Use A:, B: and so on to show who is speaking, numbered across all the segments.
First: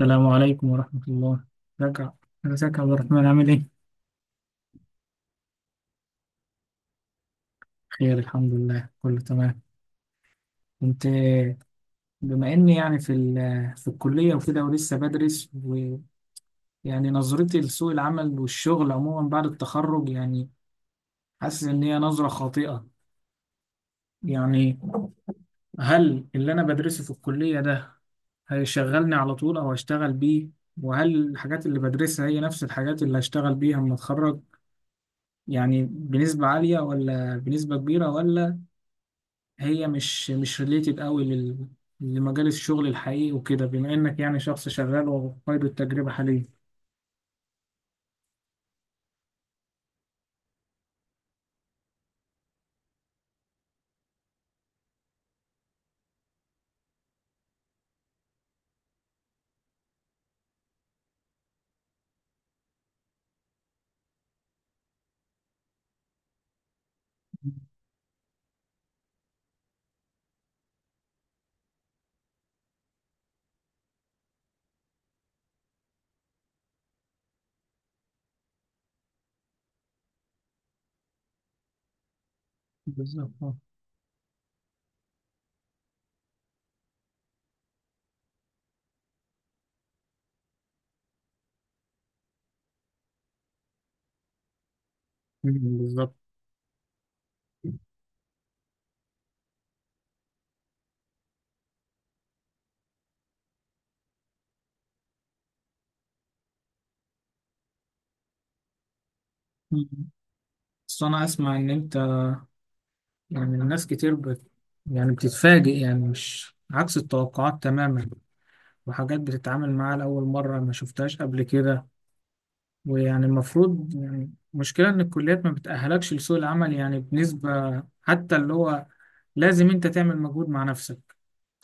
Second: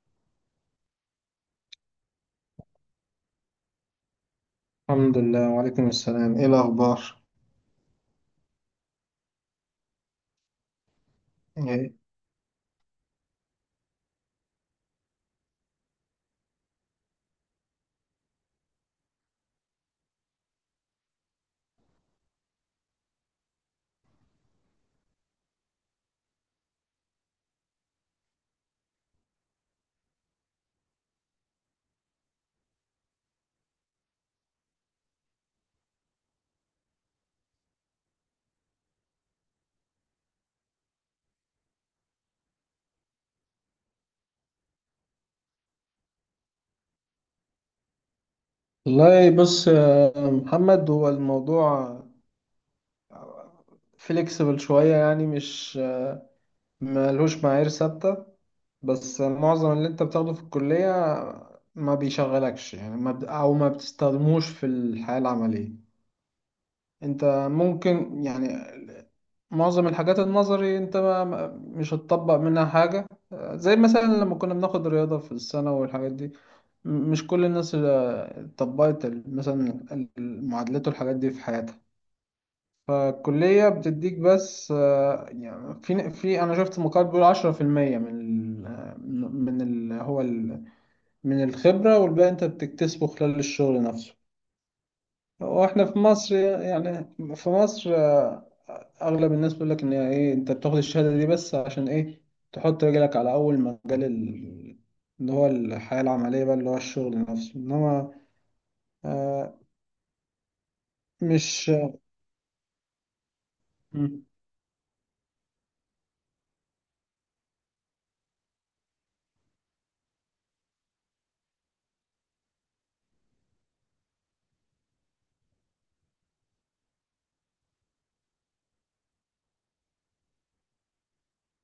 A: السلام عليكم ورحمة الله. رجع. ازيك يا عبد الرحمن، عامل ايه؟
B: الحمد لله وعليكم السلام، ايه الاخبار؟
A: خير، الحمد لله، كله تمام. كنت
B: إيه؟
A: بما اني يعني في الكلية وكده، ولسه بدرس، ويعني نظرتي لسوق العمل والشغل عموما بعد التخرج، يعني حاسس ان هي نظرة خاطئة. يعني هل اللي انا بدرسه في الكلية ده هيشغلني على طول، او هشتغل بيه؟ وهل الحاجات اللي بدرسها هي نفس الحاجات اللي هشتغل بيها لما اتخرج، يعني بنسبة عالية ولا بنسبة كبيرة، ولا هي مش ريليتد قوي لمجال الشغل الحقيقي وكده، بما انك يعني شخص شغال وقيد التجربة حاليا.
B: والله بص يا محمد، هو الموضوع فليكسبل شوية، يعني مش ملهوش معايير ثابتة. بس معظم اللي انت بتاخده في الكلية ما بيشغلكش، يعني ما بت- او ما بتستخدموش في الحياة العملية. انت ممكن يعني معظم الحاجات النظري انت مش هتطبق منها حاجة، زي مثلا لما كنا بناخد رياضة في السنة والحاجات دي. مش كل الناس اللي طبقت مثلا المعادلات والحاجات دي في حياتها.
A: بالظبط آه.
B: فالكلية بتديك بس، آه، يعني في في أنا شفت مقال بيقول عشرة في المية من ال من ال هو ال من الخبرة، والباقي أنت بتكتسبه خلال الشغل نفسه.
A: مم،
B: وإحنا في
A: بالظبط.
B: مصر، يعني في مصر اغلب الناس بيقول لك ان هي ايه، انت بتاخد الشهاده دي بس عشان ايه؟ تحط رجلك على اول مجال اللي هو الحياه العمليه، بقى اللي هو الشغل نفسه، انما آه
A: مم. بس انا اسمع ان
B: مش.
A: انت يعني الناس كتير
B: مم.
A: يعني بتتفاجئ، يعني مش عكس التوقعات تماما، وحاجات بتتعامل معاها لأول مرة ما شفتهاش قبل كده. ويعني المفروض، يعني المشكلة إن الكليات ما بتأهلكش لسوق العمل، يعني بنسبة حتى اللي هو لازم أنت تعمل مجهود مع نفسك،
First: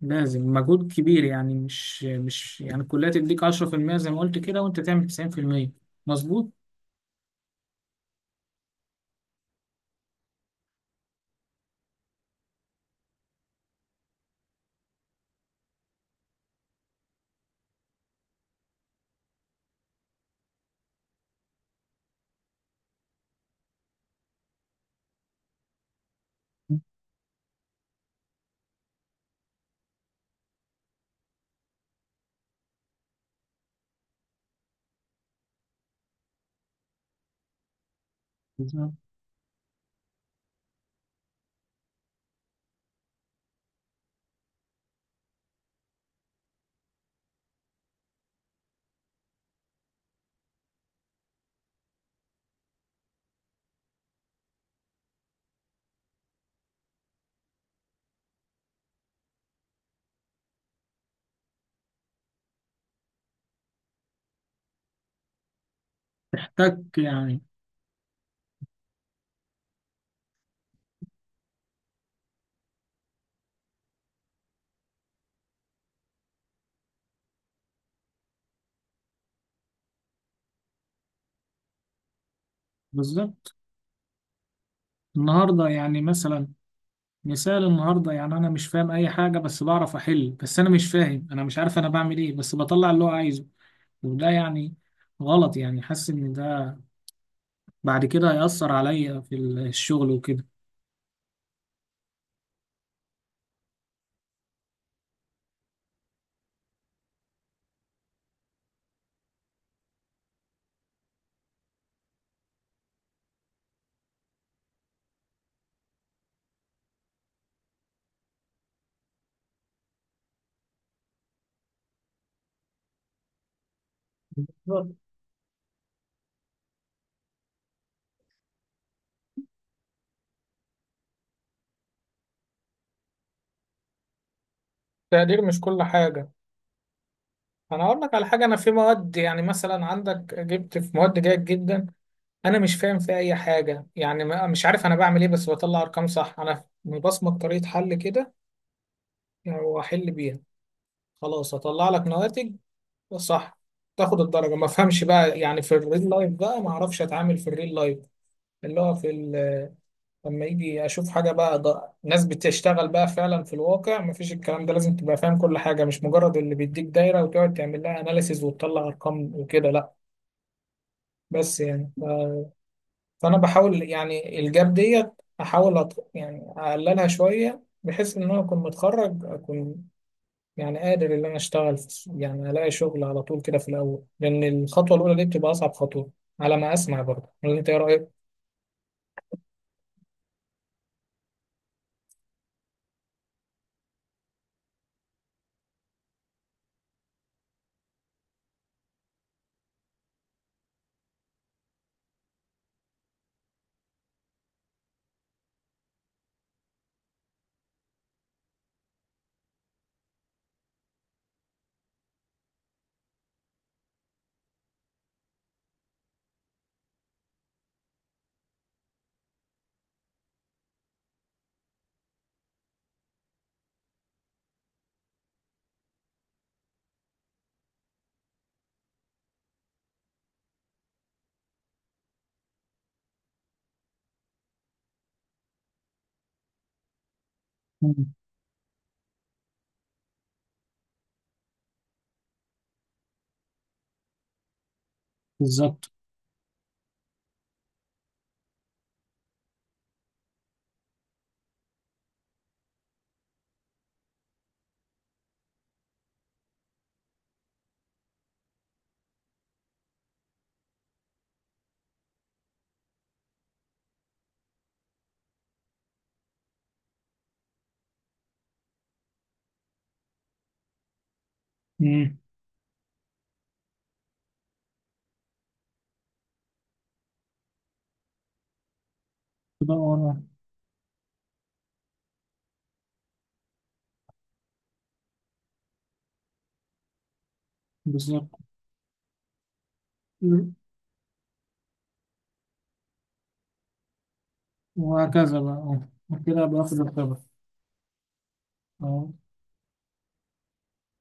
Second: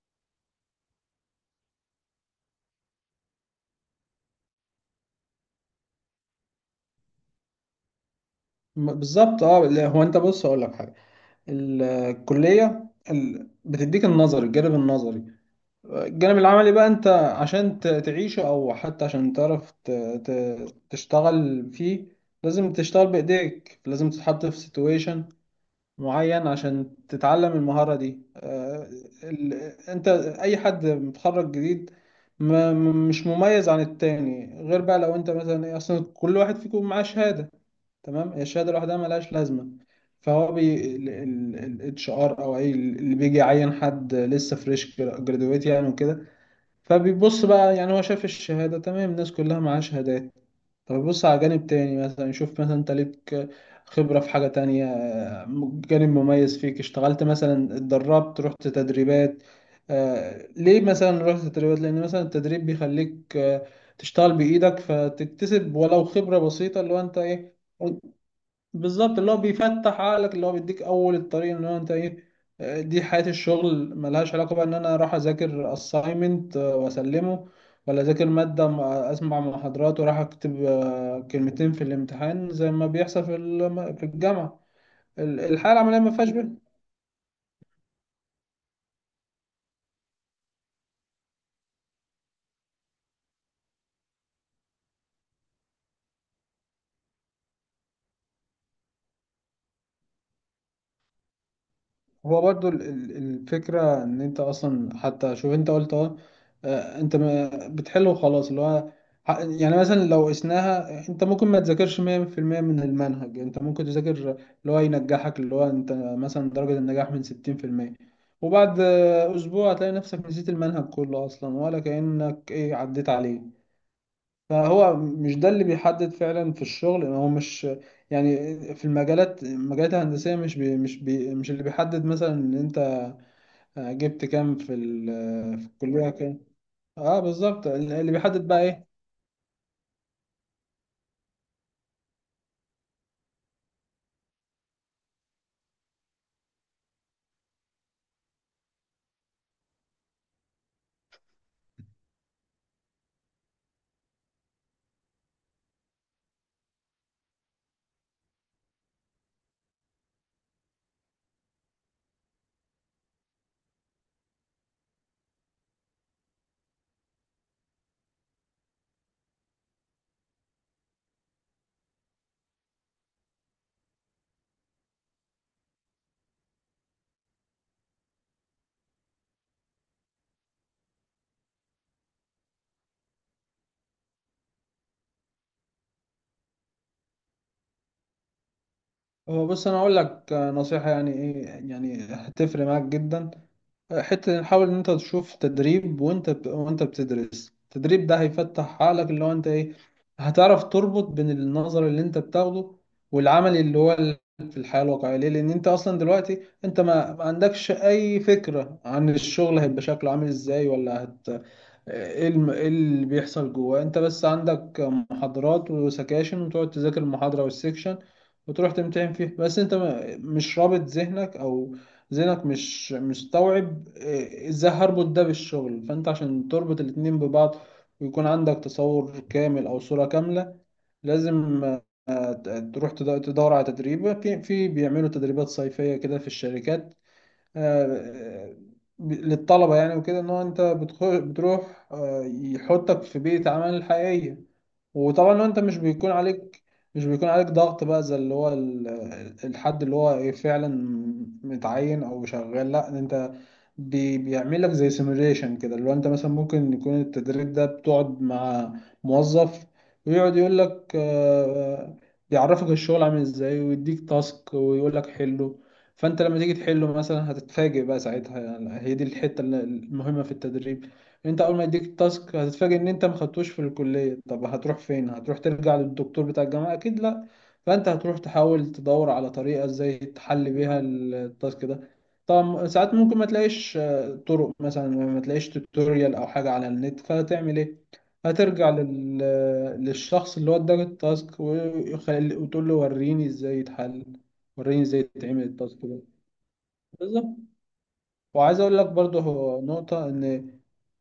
A: لازم مجهود كبير، يعني مش يعني الكلية تديك 10% زي ما قلت كده وأنت تعمل 90%، مظبوط؟
B: بالظبط، اه لا، هو انت بص اقول لك حاجه. الكليه بتديك النظري، الجانب النظري. الجانب العملي بقى، انت عشان تعيشه، او حتى عشان تعرف تشتغل فيه، لازم تشتغل بايديك، لازم تتحط في سيتويشن معين عشان تتعلم المهارة دي. آه، ال- انت، اي حد متخرج جديد مش مميز عن التاني، غير بقى لو انت مثلا ايه، اصلا كل واحد فيكم معاه شهادة تمام، هي الشهادة
A: بالظبط.
B: لوحدها ملهاش لازمة. فهو بي الاتش ار او اي اللي بيجي يعين حد لسه فريش جرادويت يعني وكده، فبيبص بقى، يعني هو شاف الشهادة تمام، الناس كلها معاها شهادات. طب يبص على جانب تاني مثلا، يشوف مثلا انت ليك خبرة في حاجة تانية، جانب مميز فيك، اشتغلت مثلا، اتدربت، رحت تدريبات. آه، ليه مثلا رحت تدريبات؟ لأن مثلا التدريب بيخليك، آه، تشتغل بإيدك، فتكتسب ولو خبرة بسيطة،
A: محتاج
B: اللي هو انت
A: يعني.
B: ايه. بالظبط، اللي هو بيفتح عقلك، اللي هو بيديك اول الطريق، ان هو انت ايه، آه، دي حياة الشغل، ملهاش علاقة بقى ان انا اروح اذاكر assignment، آه، wasلمه، ولا اذاكر مادة، اسمع محاضرات وراح اكتب، آه، كلمتين في الامتحان زي ما بيحصل
A: بالظبط.
B: في الجامعة.
A: النهارده
B: الحياة العملية
A: يعني
B: ما فيهاش
A: مثلا،
B: بيه.
A: مثال النهارده، يعني انا مش فاهم اي حاجه بس بعرف احل، بس انا مش فاهم، انا مش عارف انا بعمل ايه، بس بطلع اللي هو عايزه. وده يعني غلط، يعني حاسس ان ده بعد كده هيأثر عليا في الشغل وكده.
B: هو برضو الفكرة ان انت اصلا، حتى شوف انت قلت اه، آه، انت بتحل وخلاص، اللي هو يعني مثلا لو قسناها، انت ممكن ما تذاكرش 100% من المنهج، انت ممكن تذاكر اللي هو ينجحك، اللي هو انت مثلا درجة النجاح من 60%. وبعد آه، اسبوع هتلاقي نفسك نسيت المنهج كله اصلا، ولا كأنك ايه، عديت عليه.
A: بالظبط.
B: فهو مش ده اللي بيحدد فعلا في الشغل، هو مش، يعني في المجالات، المجالات الهندسية مش اللي بيحدد مثلا ان، آه، جبت كام
A: التقدير
B: آه،
A: مش
B: في
A: كل
B: الكلية
A: حاجة.
B: كام. اه بالظبط،
A: أنا أقول
B: اللي
A: لك على حاجة،
B: بيحدد
A: أنا
B: بقى
A: في
B: ايه.
A: مواد، يعني مثلا عندك جبت في مواد جيد جدا، انا مش فاهم في اي حاجه، يعني مش عارف انا بعمل ايه، بس بطلع ارقام صح، انا مبصمج طريقه حل كده يعني واحل بيها، خلاص اطلع لك نواتج صح، تاخد الدرجه. ما افهمش بقى يعني في الريل لايف، بقى ما اعرفش اتعامل في الريل لايف اللي هو لما يجي اشوف حاجه بقى. ده ناس بتشتغل بقى فعلا في الواقع ما فيش الكلام ده، لازم تبقى فاهم كل حاجه، مش مجرد اللي بيديك دايره وتقعد تعمل لها اناليسيز وتطلع ارقام وكده، لا. بس يعني فانا بحاول يعني الجاب ديت، احاول يعني اقللها شويه، بحيث ان انا اكون متخرج، اكون يعني قادر ان انا اشتغل السوق، يعني الاقي شغل على طول كده في الاول، لان الخطوه الاولى دي بتبقى اصعب خطوه على ما اسمع برضه، ولا انت ايه رايك؟
B: هو بص انا اقول لك، آه، نصيحة يعني ايه، يعني هتفرق معاك جدا. حتة نحاول إن أنت تشوف تدريب، وأنت بتدرس، التدريب ده هيفتح عقلك، اللي هو أنت إيه، هتعرف تربط بين النظر اللي أنت بتاخده، والعمل اللي هو في الحياة الواقعية. ليه؟ لأن أنت أصلا دلوقتي أنت ما عندكش أي فكرة عن الشغل هيبقى شكله عامل إزاي، ولا هت، إيه إيه اللي بيحصل جواه. أنت بس عندك محاضرات وسكاشن، وتقعد تذاكر المحاضرة والسكشن وتروح تمتحن فيه، بس أنت مش رابط ذهنك، أو ذهنك مش مستوعب إيه، ازاي هربط ده بالشغل. فانت عشان تربط الاتنين ببعض، ويكون عندك تصور كامل او صورة كاملة، لازم، آه، تدور على تدريب. في في بيعملوا تدريبات صيفية كده في الشركات، آه،
A: مم.
B: آه، للطلبة يعني وكده، ان هو انت بتروح، آه، يحطك في بيئة عمل حقيقية. وطبعا لو انت، مش
A: بالظبط.
B: بيكون عليك، مش بيكون عليك ضغط بقى زي اللي هو الحد اللي هو ايه، فعلا متعين او شغال، لا انت بيعمل لك زي سيموليشن كده، اللي هو انت مثلا ممكن يكون التدريب ده، بتقعد مع موظف ويقعد يقول لك، آه، بيعرفك الشغل عامل ازاي، ويديك تاسك ويقول لك حله. فانت لما تيجي تحله مثلا هتتفاجئ بقى ساعتها، يعني هي دي الحتة المهمة في التدريب. انت اول ما يديك
A: مم.
B: التاسك هتتفاجئ ان انت ما خدتوش في الكليه، طب هتروح فين؟ هتروح ترجع للدكتور بتاع الجامعه اكيد؟ لا. فانت هتروح تحاول تدور على طريقه
A: كده
B: ازاي
A: ورا.
B: تحل بيها التاسك ده. طبعا ساعات ممكن ما تلاقيش، آه، طرق، مثلا ما تلاقيش توتوريال او حاجه على النت، فتعمل ايه؟
A: بالظبط.
B: هترجع للشخص اللي
A: مم.
B: هو اداك التاسك، وتقول له وريني ازاي يتحل، وريني ازاي
A: وهكذا
B: يتعمل
A: بقى،
B: التاسك
A: اه،
B: ده.
A: وكده باخد الخبرة.
B: بالظبط. وعايز اقول لك
A: اه،
B: برضه، هو نقطة ان،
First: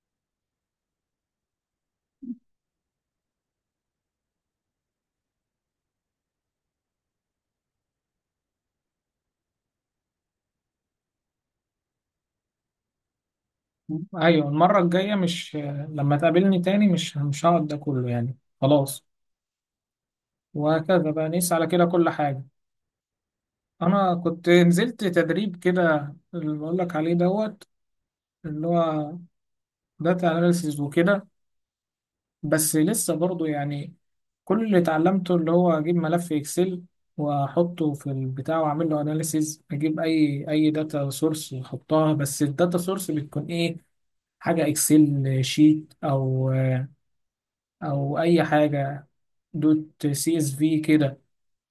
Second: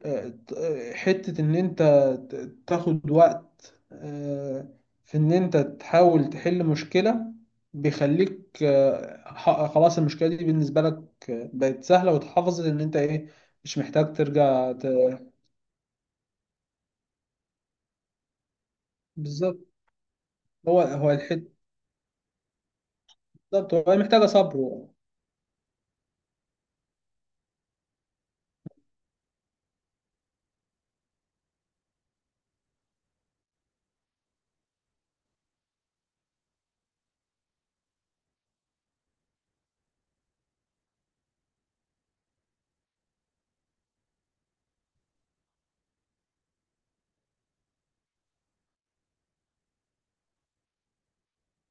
B: آه، آه، حتة ان انت تاخد وقت، آه، في ان انت تحاول تحل مشكلة، بيخليك، آه، خلاص المشكلة دي بالنسبة لك، آه، بقت سهلة واتحفظت ان انت ايه، مش محتاج
A: ايوه،
B: ترجع
A: المرة الجاية مش لما تقابلني تاني مش هقعد ده كله، يعني خلاص.
B: بالظبط. هو
A: وهكذا
B: هو
A: بقى، نقيس
B: الحتة،
A: على كده كل حاجة.
B: بالظبط، هو
A: انا
B: محتاجة
A: كنت
B: صبر.
A: نزلت تدريب كده اللي بقول لك عليه، دوت، اللي هو داتا اناليسيز وكده. بس لسه برضو يعني كل اللي اتعلمته اللي هو اجيب ملف اكسل واحطه في البتاع واعمل له اناليسيز، اجيب اي داتا سورس واحطها، بس الداتا سورس بتكون ايه؟ حاجه اكسل شيت او اي حاجه دوت سي اس في كده.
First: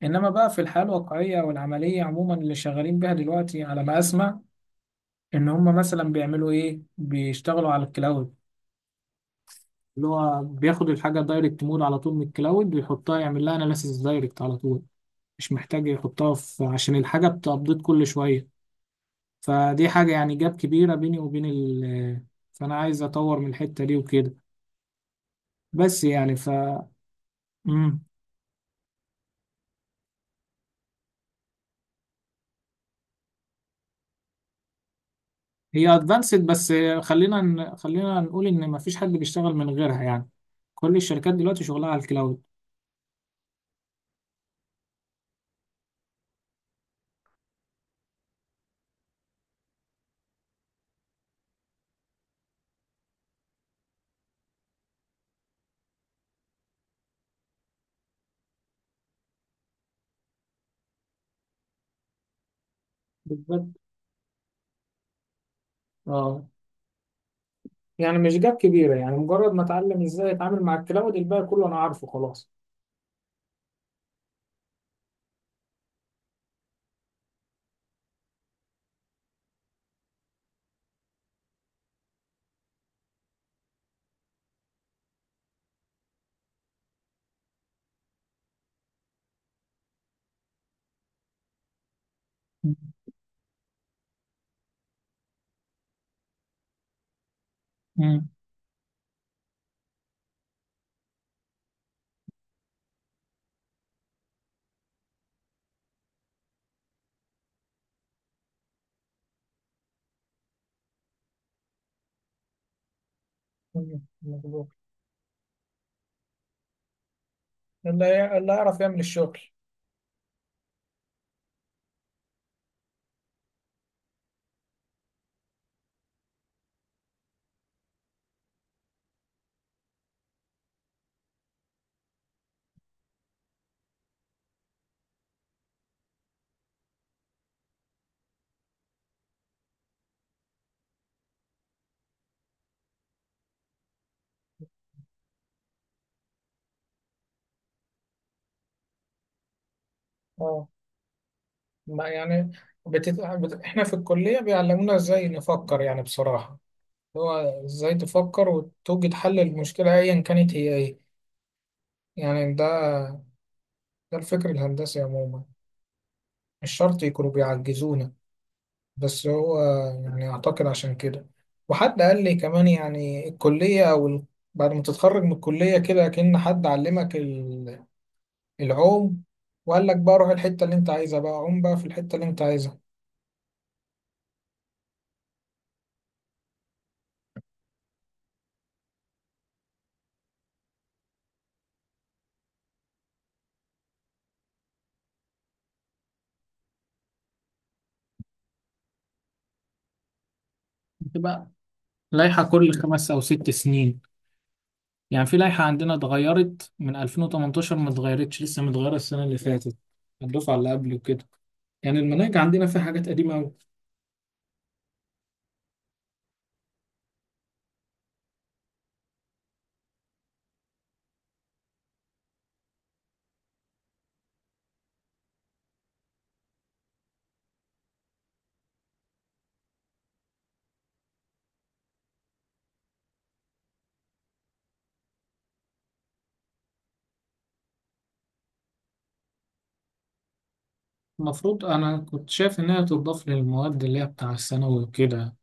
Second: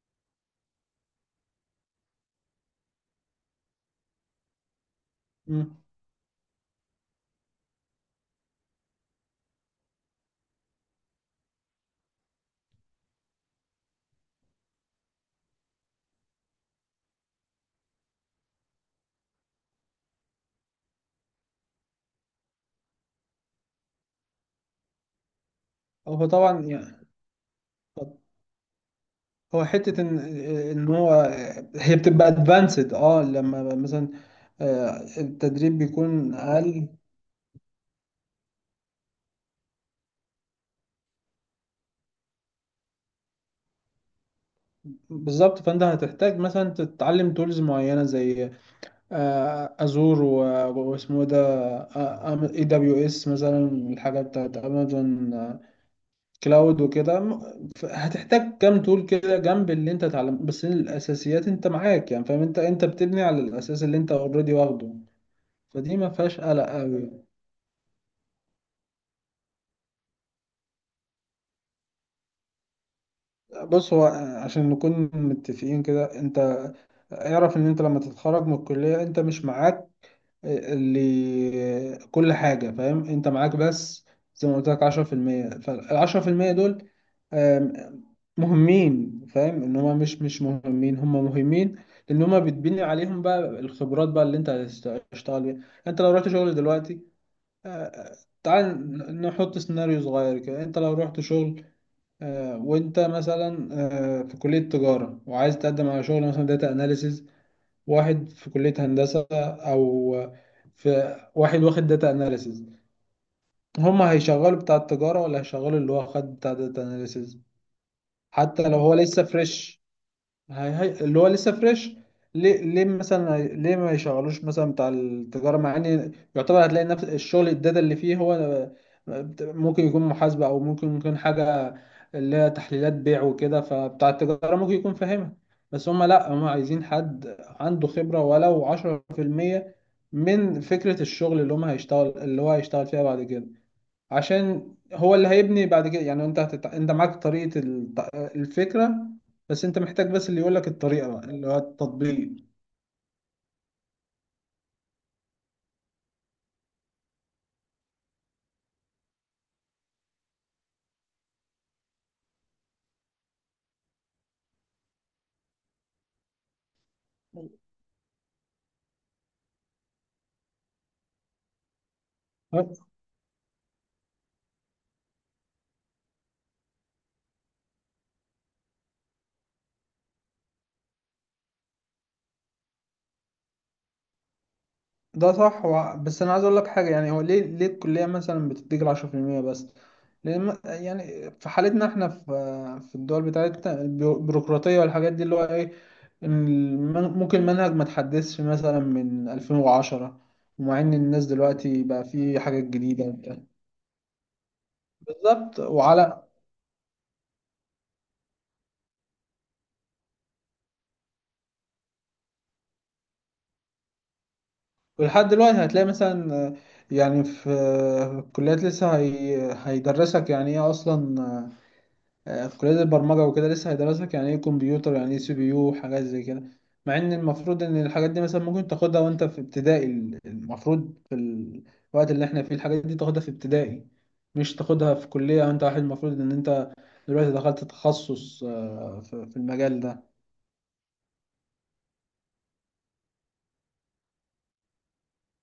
A: انما بقى في الحياه الواقعيه والعمليه عموما، اللي شغالين بيها دلوقتي على ما اسمع، ان هم
B: مم.
A: مثلا بيعملوا ايه؟ بيشتغلوا على الكلاود اللي هو بياخد الحاجه دايركت مود على طول من الكلاود ويحطها، يعمل لها اناليسيس دايركت على طول، مش محتاج يحطها في، عشان الحاجه بتابديت كل شويه. فدي حاجه يعني جاب كبيره بيني وبين فانا عايز اطور من الحته دي وكده. بس
B: هو
A: يعني.
B: طبعا يعني،
A: مم.
B: هو حتة إن، إن هو هي بتبقى ادفانسد، أه، لما مثلا، آه، التدريب
A: هي
B: بيكون
A: ادفانسد، بس
B: أقل.
A: خلينا نقول ان مفيش حد بيشتغل من غيرها يعني، كل الشركات دلوقتي شغلها على الكلاود.
B: بالظبط، فأنت هتحتاج مثلا تتعلم تولز معينة زي، آه، أزور، واسمه ده، اي دبليو اس مثلا، الحاجة بتاعت أمازون كلاود وكده، هتحتاج كام تول كده جنب اللي أنت اتعلمته، بس الأساسيات أنت معاك، يعني فاهم، أنت بتبني على
A: بالظبط
B: الأساس اللي أنت أوريدي واخده. فدي ما فيهاش
A: اه،
B: قلق أوي.
A: يعني مش جاب كبيرة، يعني مجرد ما اتعلم ازاي اتعامل مع الكلاود الباقي كله انا عارفه خلاص.
B: بص هو، عشان نكون متفقين كده، انت اعرف ان انت لما تتخرج من الكلية انت مش معاك اللي كل حاجة فاهم، انت معاك بس زي ما قلت لك 10%، فالعشرة في المية دول، آم، مهمين، فاهم ان هما مش مش مهمين، هما مهمين، لان هما بتبني عليهم بقى الخبرات بقى اللي انت هتشتغل بيها. انت لو رحت شغل دلوقتي، آه،
A: مم.
B: تعال نحط سيناريو صغير كده، انت لو رحت شغل، آه، وانت مثلا، آه، في كلية تجارة وعايز تقدم على شغل مثلا داتا اناليسز، واحد في كلية هندسة، او في واحد واخد داتا اناليسز،
A: مم.
B: هما هيشغلوا
A: مظبوط.
B: بتاع التجارة ولا هيشغلوا اللي هو خد بتاع داتا اناليسز؟
A: اللي
B: حتى لو
A: يعرف
B: هو
A: يعمل
B: لسه
A: الشغل.
B: فريش. هي هي اللي هو لسه فريش. ليه؟ مثلا ليه ما يشغلوش مثلا بتاع التجارة، مع ان يعتبر هتلاقي نفس الشغل، الداتا اللي فيه هو، آه، ممكن يكون محاسبة، او ممكن يكون حاجة اللي هي تحليلات بيع وكده، فبتاع التجارة ممكن يكون فاهمها، بس هما لا، هما عايزين حد عنده خبرة ولو 10% من فكرة الشغل اللي هما هيشتغل، اللي هو هيشتغل فيها بعد كده، عشان هو اللي هيبني بعد كده. يعني انت انت معاك طريقة الفكرة، بس انت محتاج بس اللي يقول لك
A: اه.
B: الطريقة بقى، اللي هو
A: ما
B: التطبيق.
A: يعني احنا في الكلية بيعلمونا ازاي نفكر يعني بصراحة، اللي هو ازاي تفكر وتوجد حل للمشكلة ايا كانت هي ايه. يعني ده الفكر الهندسي عموما، مش شرط يكونوا بيعجزونا. بس هو يعني أعتقد عشان كده، وحد قال لي كمان
B: بس.
A: يعني الكلية أو بعد ما تتخرج من الكلية كده، كأن حد علمك العوم، وقال لك بقى روح الحتة اللي أنت عايزها، بقى عوم بقى في الحتة اللي أنت عايزها.
B: ده صح، بس انا عايز اقول لك حاجة، يعني هو ليه، الكلية مثلا بتديك العشرة في المية بس؟ لان يعني في حالتنا احنا في، في الدول بتاعتنا، البيروقراطية والحاجات دي اللي هو ايه، إن ممكن المنهج ما تحدثش مثلا من 2010، ومع ان الناس
A: بتبقى
B: دلوقتي بقى في
A: لائحة
B: حاجات
A: كل
B: جديدة
A: خمس أو
B: وبتاع.
A: ست سنين، يعني في
B: بالظبط
A: لائحة عندنا
B: وعلى.
A: اتغيرت من 2018 ما اتغيرتش لسه، متغيرة السنة اللي فاتت، الدفعة اللي قبل وكده، يعني المناهج عندنا فيها حاجات قديمة أوي.
B: ولحد دلوقتي هتلاقي مثلا، آه، يعني في، آه، الكليات لسه هيدرسك يعني ايه اصلا، آه، في كليات البرمجة وكده لسه هيدرسك يعني ايه كمبيوتر، يعني ايه سي بي يو، وحاجات زي كده، مع ان المفروض ان الحاجات دي مثلا ممكن تاخدها وانت في ابتدائي. المفروض في الوقت اللي احنا فيه الحاجات دي تاخدها في ابتدائي، مش تاخدها في كلية وانت واحد المفروض ان انت دلوقتي دخلت تخصص، آه، في في المجال ده.
A: المفروض أنا كنت شايف إنها تضاف للمواد اللي هي بتاع الثانوي وكده،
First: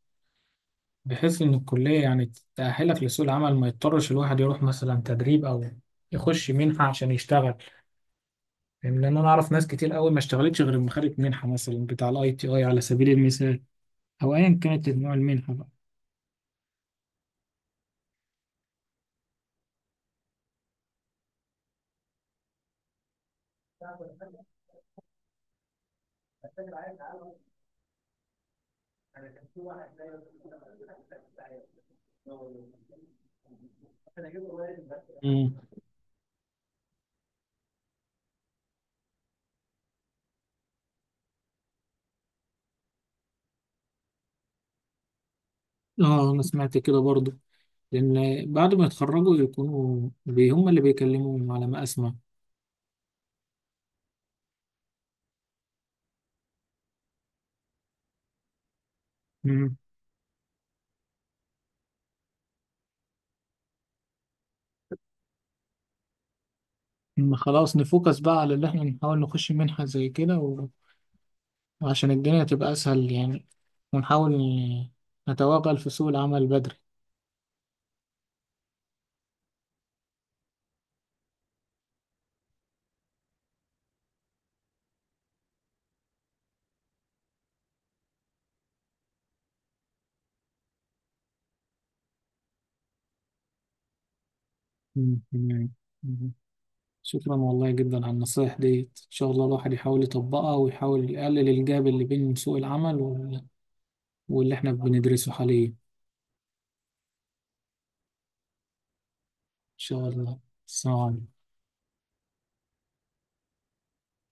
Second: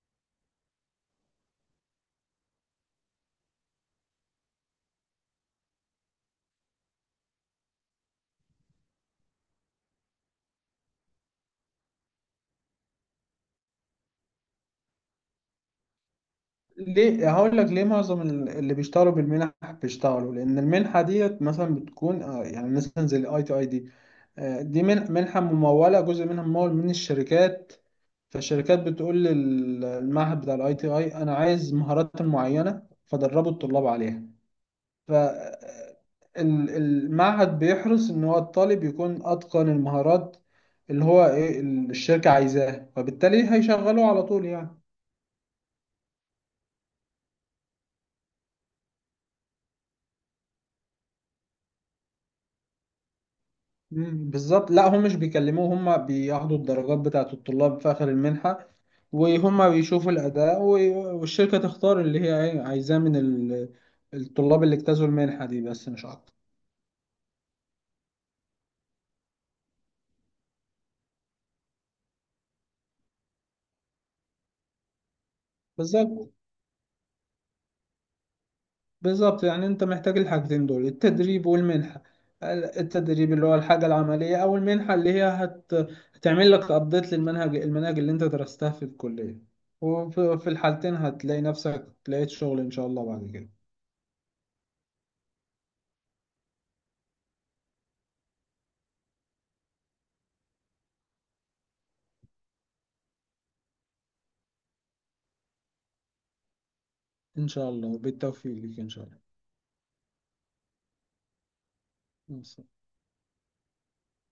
A: بحيث إن الكلية يعني تأهلك لسوق العمل، ما يضطرش الواحد يروح مثلا تدريب أو يخش منحة عشان يشتغل، يعني لأن أنا أعرف ناس كتير أوي ما اشتغلتش غير لما خدت منحة مثلا بتاع ال ITI على سبيل المثال، أو أيا كانت نوع المنحة بقى.
B: ليه؟ هقول لك ليه. معظم اللي بيشتغلوا بالمنح بيشتغلوا لان المنحه ديت مثلا بتكون، آه، يعني مثلا زي الاي تي اي دي، آه، دي منحه مموله، جزء منها ممول من الشركات. فالشركات بتقول للمعهد بتاع الاي تي اي انا عايز مهارات معينه فدربوا الطلاب عليها. ف،
A: مم.
B: آه، المعهد بيحرص ان هو الطالب يكون اتقن المهارات اللي هو ايه الشركه عايزاها، فبالتالي هيشغلوه على طول يعني.
A: اه انا سمعت كده برضو، لان بعد ما يتخرجوا يكونوا هم اللي بيكلموهم على ما اسمع.
B: مم، بالظبط. لا، هم مش بيكلموه، هم بياخدوا الدرجات بتاعة الطلاب في آخر المنحة، وهم بيشوفوا الأداء، والشركة تختار اللي هي عايزاه من الطلاب اللي اجتازوا المنحة دي بس، مش أكتر.
A: إن خلاص نفوكس بقى على اللي احنا نحاول نخش منحة زي كده، وعشان الدنيا تبقى أسهل يعني. ونحاول نتوغل في سوق
B: بالظبط.
A: العمل بدري.
B: بالظبط، يعني أنت محتاج الحاجتين دول، التدريب والمنحة. التدريب اللي هو الحاجة العملية، أو المنحة اللي هي هتعمل لك أبديت للمنهج، المناهج اللي أنت درستها في الكلية. وفي في الحالتين هتلاقي نفسك لقيت شغل إن شاء الله بعد كده.
A: مم، تمام. مم. شكرا والله جدا على النصايح ديت، إن شاء الله الواحد يحاول يطبقها ويحاول يقلل الجاب اللي بين سوق العمل واللي احنا بندرسه حاليا، إن
B: إن شاء الله بالتوفيق لك إن شاء الله.
A: شاء الله. السلام عليكم.
B: مم.